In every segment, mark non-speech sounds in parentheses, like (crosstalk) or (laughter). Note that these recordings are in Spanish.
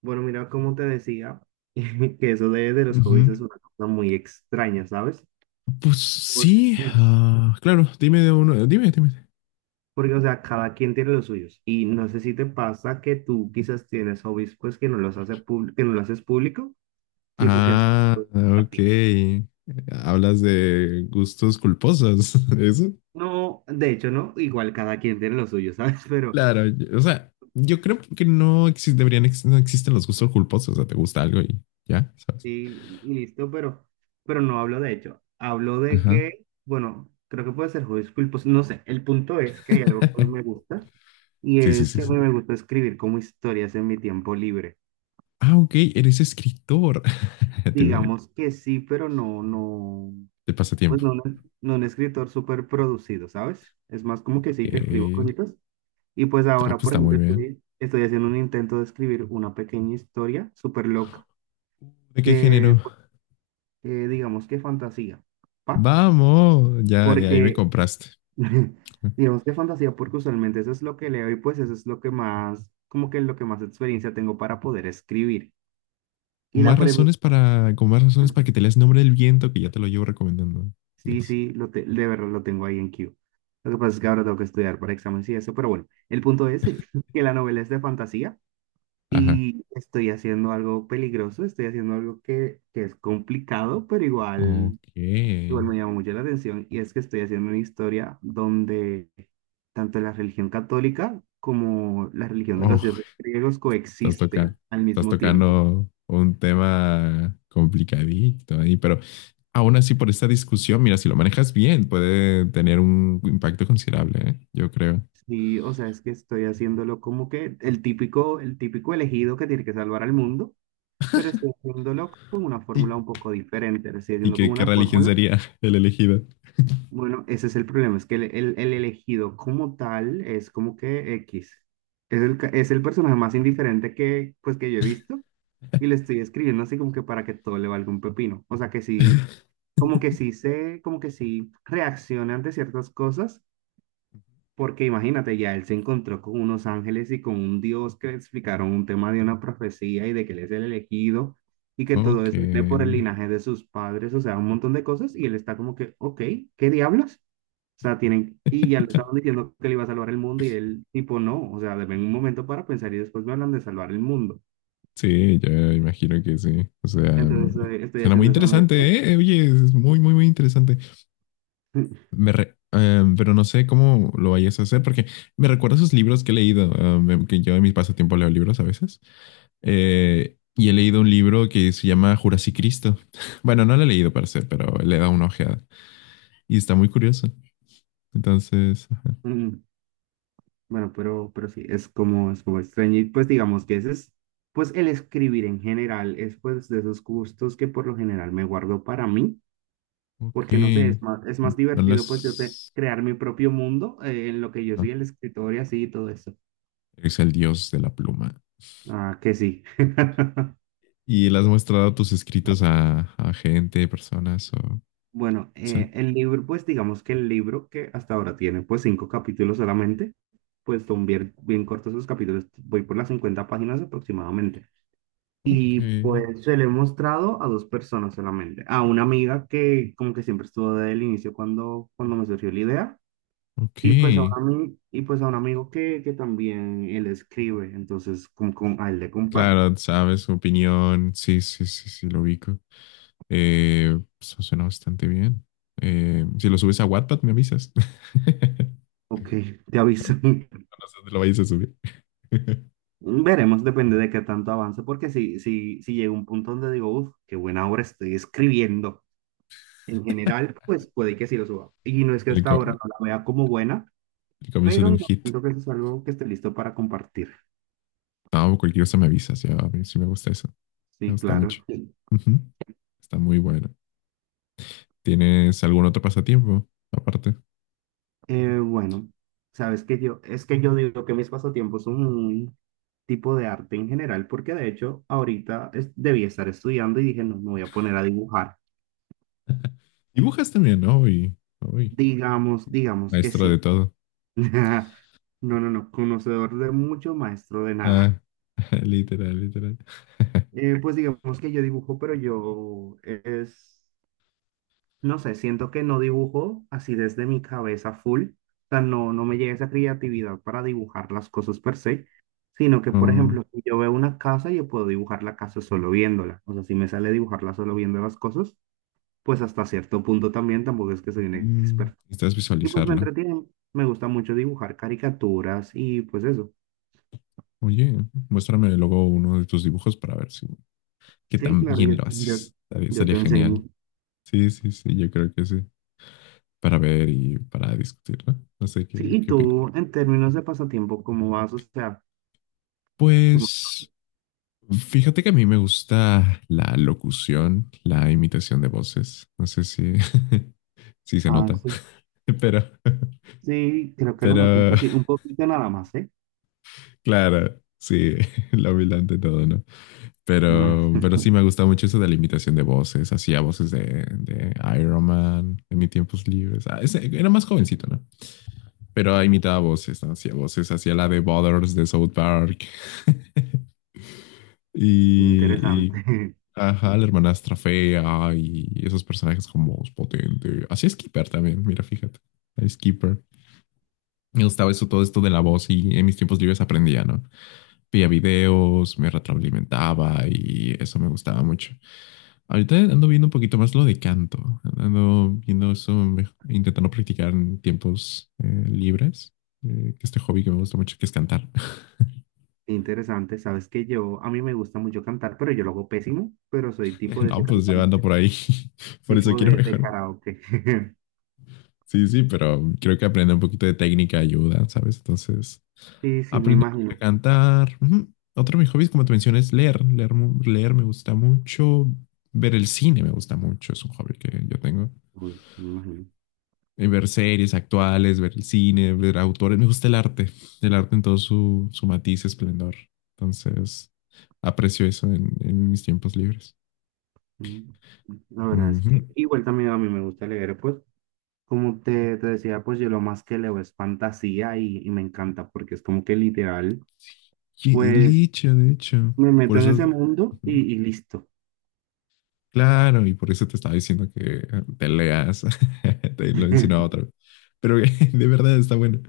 Bueno, mira, como te decía, (laughs) que eso de los hobbies Ujú. es una cosa muy extraña, ¿sabes? Pues Por- sí, (laughs) claro, dime de uno, dime. Porque, o sea, cada quien tiene los suyos. Y no sé si te pasa que tú quizás tienes hobbies, pues, que no lo haces público, tipo que haces Ah, a ti. ok. Hablas de gustos culposos, (laughs) ¿eso? No, de hecho, no, igual cada quien tiene los suyos, ¿sabes? (laughs) Pero Claro, o sea, yo creo que deberían, no existen los gustos culposos, o sea, te gusta algo y ya, ¿sabes? sí, listo, pero no hablo de hecho. Hablo de Ajá. que, bueno, creo que puede ser juez pues no sé. El punto es que hay algo que me (laughs) gusta y Sí, sí, es sí, que a sí. mí me gusta escribir como historias en mi tiempo libre. Ah, ok, eres escritor. (laughs) Te veo. Digamos que sí, pero no, no, De pues pasatiempo. no, no, no un escritor súper producido, ¿sabes? Es más como que sí que escribo Ok. cositas. Y pues Ah, ahora, pues por está muy ejemplo, bien. estoy haciendo un intento de escribir una pequeña historia súper loca ¿De qué que, género? pues, digamos que fantasía, ¿pa? Mm. Vamos, ya, ahí me Porque compraste. (laughs) digamos que fantasía, porque usualmente eso es lo que leo y pues eso es lo que más, como que lo que más experiencia tengo para poder escribir. Y la premisa, Con más razones para que te leas Nombre del Viento, que ya te lo llevo recomendando. sí, Yes. sí, de verdad lo tengo ahí en Q. Lo que pasa es que ahora tengo que estudiar para exámenes y eso, pero bueno, el punto es (laughs) que la novela es de fantasía Ajá. y estoy haciendo algo peligroso, estoy haciendo algo que es complicado, pero igual Ok. igual me llama mucho la atención y es que estoy haciendo una historia donde tanto la religión católica como la religión de los Oh, dioses griegos estás tocando, coexisten al estás mismo tiempo. tocando un tema complicadito ahí, pero aún así por esta discusión, mira, si lo manejas bien, puede tener un impacto considerable, ¿eh? Yo creo. Sí, o sea, es que estoy haciéndolo como que el típico elegido que tiene que salvar al mundo, pero estoy haciéndolo con una ¿Y, fórmula un poco diferente, lo estoy haciendo con qué una religión fórmula. sería el elegido? Bueno, ese es el problema, es que el elegido como tal es como que X. Es el personaje más indiferente que, pues, que yo he visto. Y le estoy escribiendo así como que para que todo le valga un pepino. O sea que sí, como que sí reacciona ante ciertas cosas, porque imagínate, ya él se encontró con unos ángeles y con un Dios que le explicaron un tema de una profecía y de que él es el elegido y que todo Ok. eso viene por el linaje de sus padres, o sea, un montón de cosas y él está como que, ok, ¿qué diablos? O sea, tienen, y ya le (laughs) estaban diciendo que le iba a salvar el mundo y él tipo no, o sea, deben un momento para pensar y después me hablan de salvar el mundo. Sí, yo imagino que sí. O sea, Entonces estoy suena muy haciendo esa mezcla. interesante, ¿eh? Oye, es muy, muy, muy interesante. Mm, Pero no sé cómo lo vayas a hacer porque me recuerda a esos libros que he leído, que yo en mis pasatiempos leo libros a veces. Y he leído un libro que se llama Jurassic Cristo. (laughs) Bueno, no lo he leído para ser, pero le he dado una ojeada y está muy curioso. Entonces, ajá, mm, Bueno, pero sí, es como extraño. Y pues digamos que ese es, pues el escribir en general es pues de esos gustos que por lo general me guardo para mí, porque no sé, es ok. más, es más No divertido pues las... crear mi propio mundo en lo que yo ah, soy el escritor y así y todo eso. es el dios de la pluma. Ah, que sí. (laughs) ¿Y le has mostrado tus escritos a gente, personas o... no Bueno, sé? eh, el libro, pues digamos que el libro que hasta ahora tiene pues cinco capítulos solamente, pues son bien, bien cortos esos capítulos, voy por las 50 páginas aproximadamente. Ok, Y pues se lo he mostrado a dos personas solamente. A una amiga que como que siempre estuvo desde el inicio cuando, cuando me surgió la idea. ok. Y pues a un, ami- y pues a un amigo que también él escribe. Entonces a él le comparto. Claro, sabes, su opinión. Sí, sí, sí, sí, lo ubico. Pues, suena bastante bien. Si lo subes a Wattpad, me avisas. (laughs) Ok, te aviso. (laughs) No sé dónde lo vayas a subir. (laughs) Veremos, depende de qué tanto avance. Porque si llega un punto donde digo, uff, qué buena obra estoy escribiendo. En general, pues puede que sí lo suba. Y no es que El, hasta co- ahora no la vea como buena, el comienzo de pero un no hit. siento que eso es algo que esté listo para compartir. No, cualquier cosa me avisas. Ya, a mí sí me gusta eso. Me Sí, gusta claro. mucho. Ujú. Está muy bueno. ¿Tienes algún otro pasatiempo aparte? Bueno, sabes que yo, es que yo digo que mis pasatiempos son un tipo de arte en general, porque de hecho ahorita debía estar estudiando y dije, no, me voy a poner a dibujar. Dibujas también, ¿no? Uy, uy, Digamos que maestro de sí. todo. (laughs) No, no, no, conocedor de mucho, maestro de nada. Ah, (laughs) literal, literal. (laughs) Pues digamos que yo dibujo, pero yo es no sé, siento que no dibujo así desde mi cabeza full, o sea, no me llega esa creatividad para dibujar las cosas per se, sino que, por Oh, ejemplo, si yo veo una casa, yo puedo dibujar la casa solo viéndola, o sea, si me sale dibujarla solo viendo las cosas, pues hasta cierto punto también, tampoco es que soy un mm, experto. necesitas Y pues me visualizarlo. entretiene, me gusta mucho dibujar caricaturas y pues eso. Oye, muéstrame luego uno de tus dibujos para ver si qué Sí, tan claro, yo, bien lo yo, haces. Yo Estaría te enseño. genial. Sí, sí, sí, yo creo que sí. Para ver y para discutir, ¿no? No sé Sí, y qué opinas. tú, en términos de pasatiempo, ¿cómo vas? O sea, ¿cómo? Pues fíjate que a mí me gusta la locución, la imitación de voces. No sé si, (laughs) si se Ah, nota, sí. (laughs) pero, Sí, creo que lo noto pero un poquito nada más, ¿eh? claro, sí, (laughs) la humildad de todo, ¿no? Ah, Pero sí me gusta mucho eso de la imitación de voces. Hacía voces de Iron Man en mis tiempos libres. Ah, era más jovencito, ¿no? Pero imitaba voces, ¿no? Hacía voces, hacía la de Butters de South Park. (laughs) Y, y, interesante, (laughs) ajá, la hermanastra fea y esos personajes con voz potente. Hacía Skipper también, mira, fíjate. A Skipper. Me gustaba eso, todo esto de la voz y en mis tiempos libres aprendía, ¿no? Veía videos, me retroalimentaba y eso me gustaba mucho. Ahorita ando viendo un poquito más lo de canto. Ando viendo eso, intentando practicar en tiempos libres. Que este hobby que me gusta mucho, que es cantar. (laughs) interesante. Sabes que yo, a mí me gusta mucho cantar, pero yo lo hago pésimo, pero soy tipo de ese No, pues yo ando cantante, por ahí. (laughs) Por eso tipo quiero de mejorar. karaoke. (laughs) Sí, sí, pero creo que aprender un poquito de técnica ayuda, ¿sabes? Entonces, Sí, sí, me aprendo un poquito a imagino. cantar. Ujú. Otro de mis hobbies, como te mencioné, es leer. Leer, leer me gusta mucho. Ver el cine me gusta mucho. Es un hobby que yo tengo. Uy, sí, me imagino. Ver series actuales, ver el cine, ver autores. Me gusta el arte en todo su, su matiz, esplendor. Entonces, aprecio eso en mis tiempos libres. Mm, la verdad es que Ujú. igual también a mí me gusta leer, pues, como te decía, pues yo lo más que leo es fantasía y me encanta porque es como que literal, Sí, pues Licha, de hecho. me Por meto en eso, ese mundo ujú. y listo. Claro, y por eso te estaba diciendo que te leas. (laughs) Te lo insinuaba otra vez. (laughs) Pero (laughs) de verdad está bueno.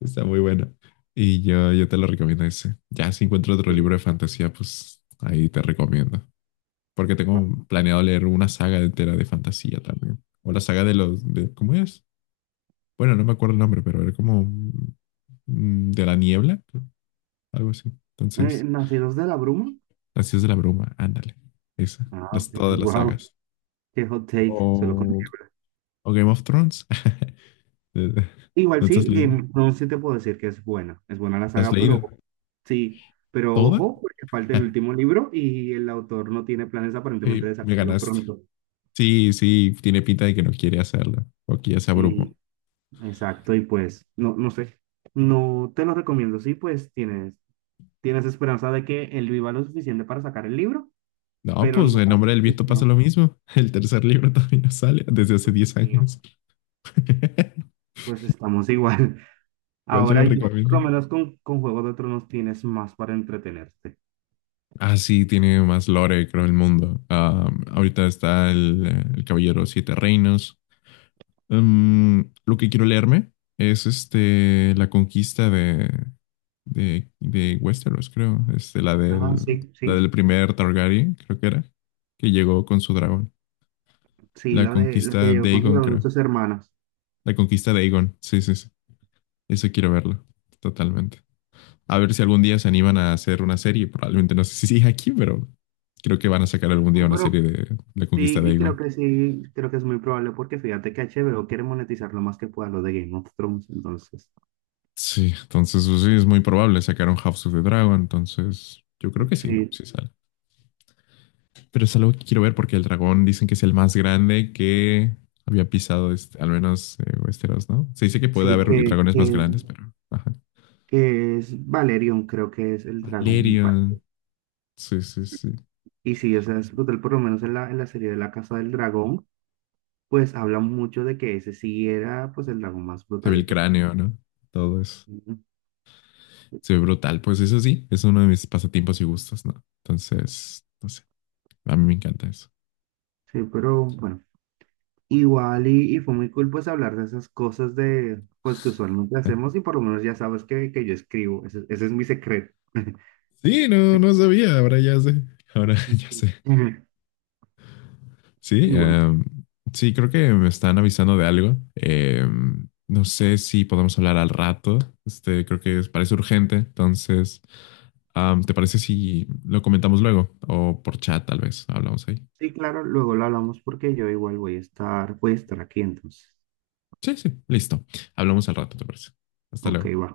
Está muy bueno. Y yo te lo recomiendo ese. Ya si encuentro otro Sí, libro de sí. fantasía, pues ahí te recomiendo. Porque tengo planeado leer una saga entera de fantasía también. O la saga de los... De, ¿cómo es? Bueno, no me acuerdo el nombre, pero era como... De la niebla, creo, algo así. Entonces, ¿Nacidos de la Bruma? las Ciudades de la bruma, ándale. Esa, Ah, las, todas las wow, sagas. (laughs) qué hot take, se lo O, conllevo. o Game of Thrones. (laughs) Igual ¿No te sí, has leído? Game of Thrones sí te puedo decir que es buena la ¿La has saga, pero leído? sí, pero ¿Toda? ojo, porque falta el (laughs) último libro y el autor no tiene planes aparentemente Ay, de me sacarlo ganaste. pronto. Sí, sí, tiene pinta de que no quiere hacerlo. O que ya se abrumó. Y exacto, y pues, no, no sé, no te lo recomiendo, sí, pues tienes, esperanza de que él viva lo suficiente para sacar el libro, No, pero pues no, en Nombre del sí, Viento pasa no, lo mismo. (laughs) El tercer libro también no sale desde hace Dios 10 mío, años. (laughs) pues estamos igual. Igual te lo Ahora yo, por recomiendo. lo menos con Juego de Tronos tienes más para entretenerte. Ah, sí, tiene más lore, creo, el mundo. Ah, ahorita está el Caballero Siete Reinos. Mm, lo que quiero leerme es este, la conquista de, de Westeros, creo. Este, Ah, sí, la sí, del primer Targaryen, creo que era, que llegó con su dragón. sí, La la de la que conquista llegó de Aegon, con creo. sus hermanas. La conquista de Aegon, sí, sí, sí. Eso quiero verlo, totalmente. A ver si algún día se animan a hacer una serie. Probablemente no sé si sigue aquí, pero creo que van a sacar algún día No, una serie pero de la conquista sí, de y creo Aegon. que sí, creo que es muy probable porque fíjate que HBO quiere monetizar lo más que pueda lo de Game of Thrones, entonces Sí, entonces pues, sí, es muy probable. Sacaron House of the Dragon, entonces yo creo que sí, sí, sí sale. Pero es algo que quiero ver porque el dragón dicen que es el más grande que había pisado, al menos Westeros, ¿no? Se dice que puede sí haber que, dragones que, más grandes, pero... Ajá. que es Valerion, creo que es el dragón, mi Valerion. parte. Sí, sí, sí. Y sí, o sea, es brutal, por lo menos en la serie de La Casa del Dragón, pues hablan mucho de que ese sí era pues el dragón más Se ve brutal y el todo. cráneo, ¿no? Todo eso. Se ve brutal. Pues eso sí, es uno de mis pasatiempos y gustos, ¿no? Entonces, no sé, a mí me encanta eso. Sí, pero bueno, igual y fue muy cool pues hablar de esas cosas de pues que usualmente hacemos (laughs) y por lo menos ya sabes que yo escribo, ese es mi secreto. (laughs) Sí, no, no sabía, ahora ya sé. Ahora (laughs) ya sé. Ujú. Sí, Y bueno, sí, creo que me están avisando de algo. No sé si podemos hablar al rato. Este, creo que parece urgente. Entonces, ¿te parece si lo comentamos luego? O por chat, tal vez. Hablamos ahí. sí, claro, luego lo hablamos porque yo igual voy a estar aquí entonces. Sí, sí, listo. Hablamos al rato, ¿te parece? Hasta Ok, luego. va.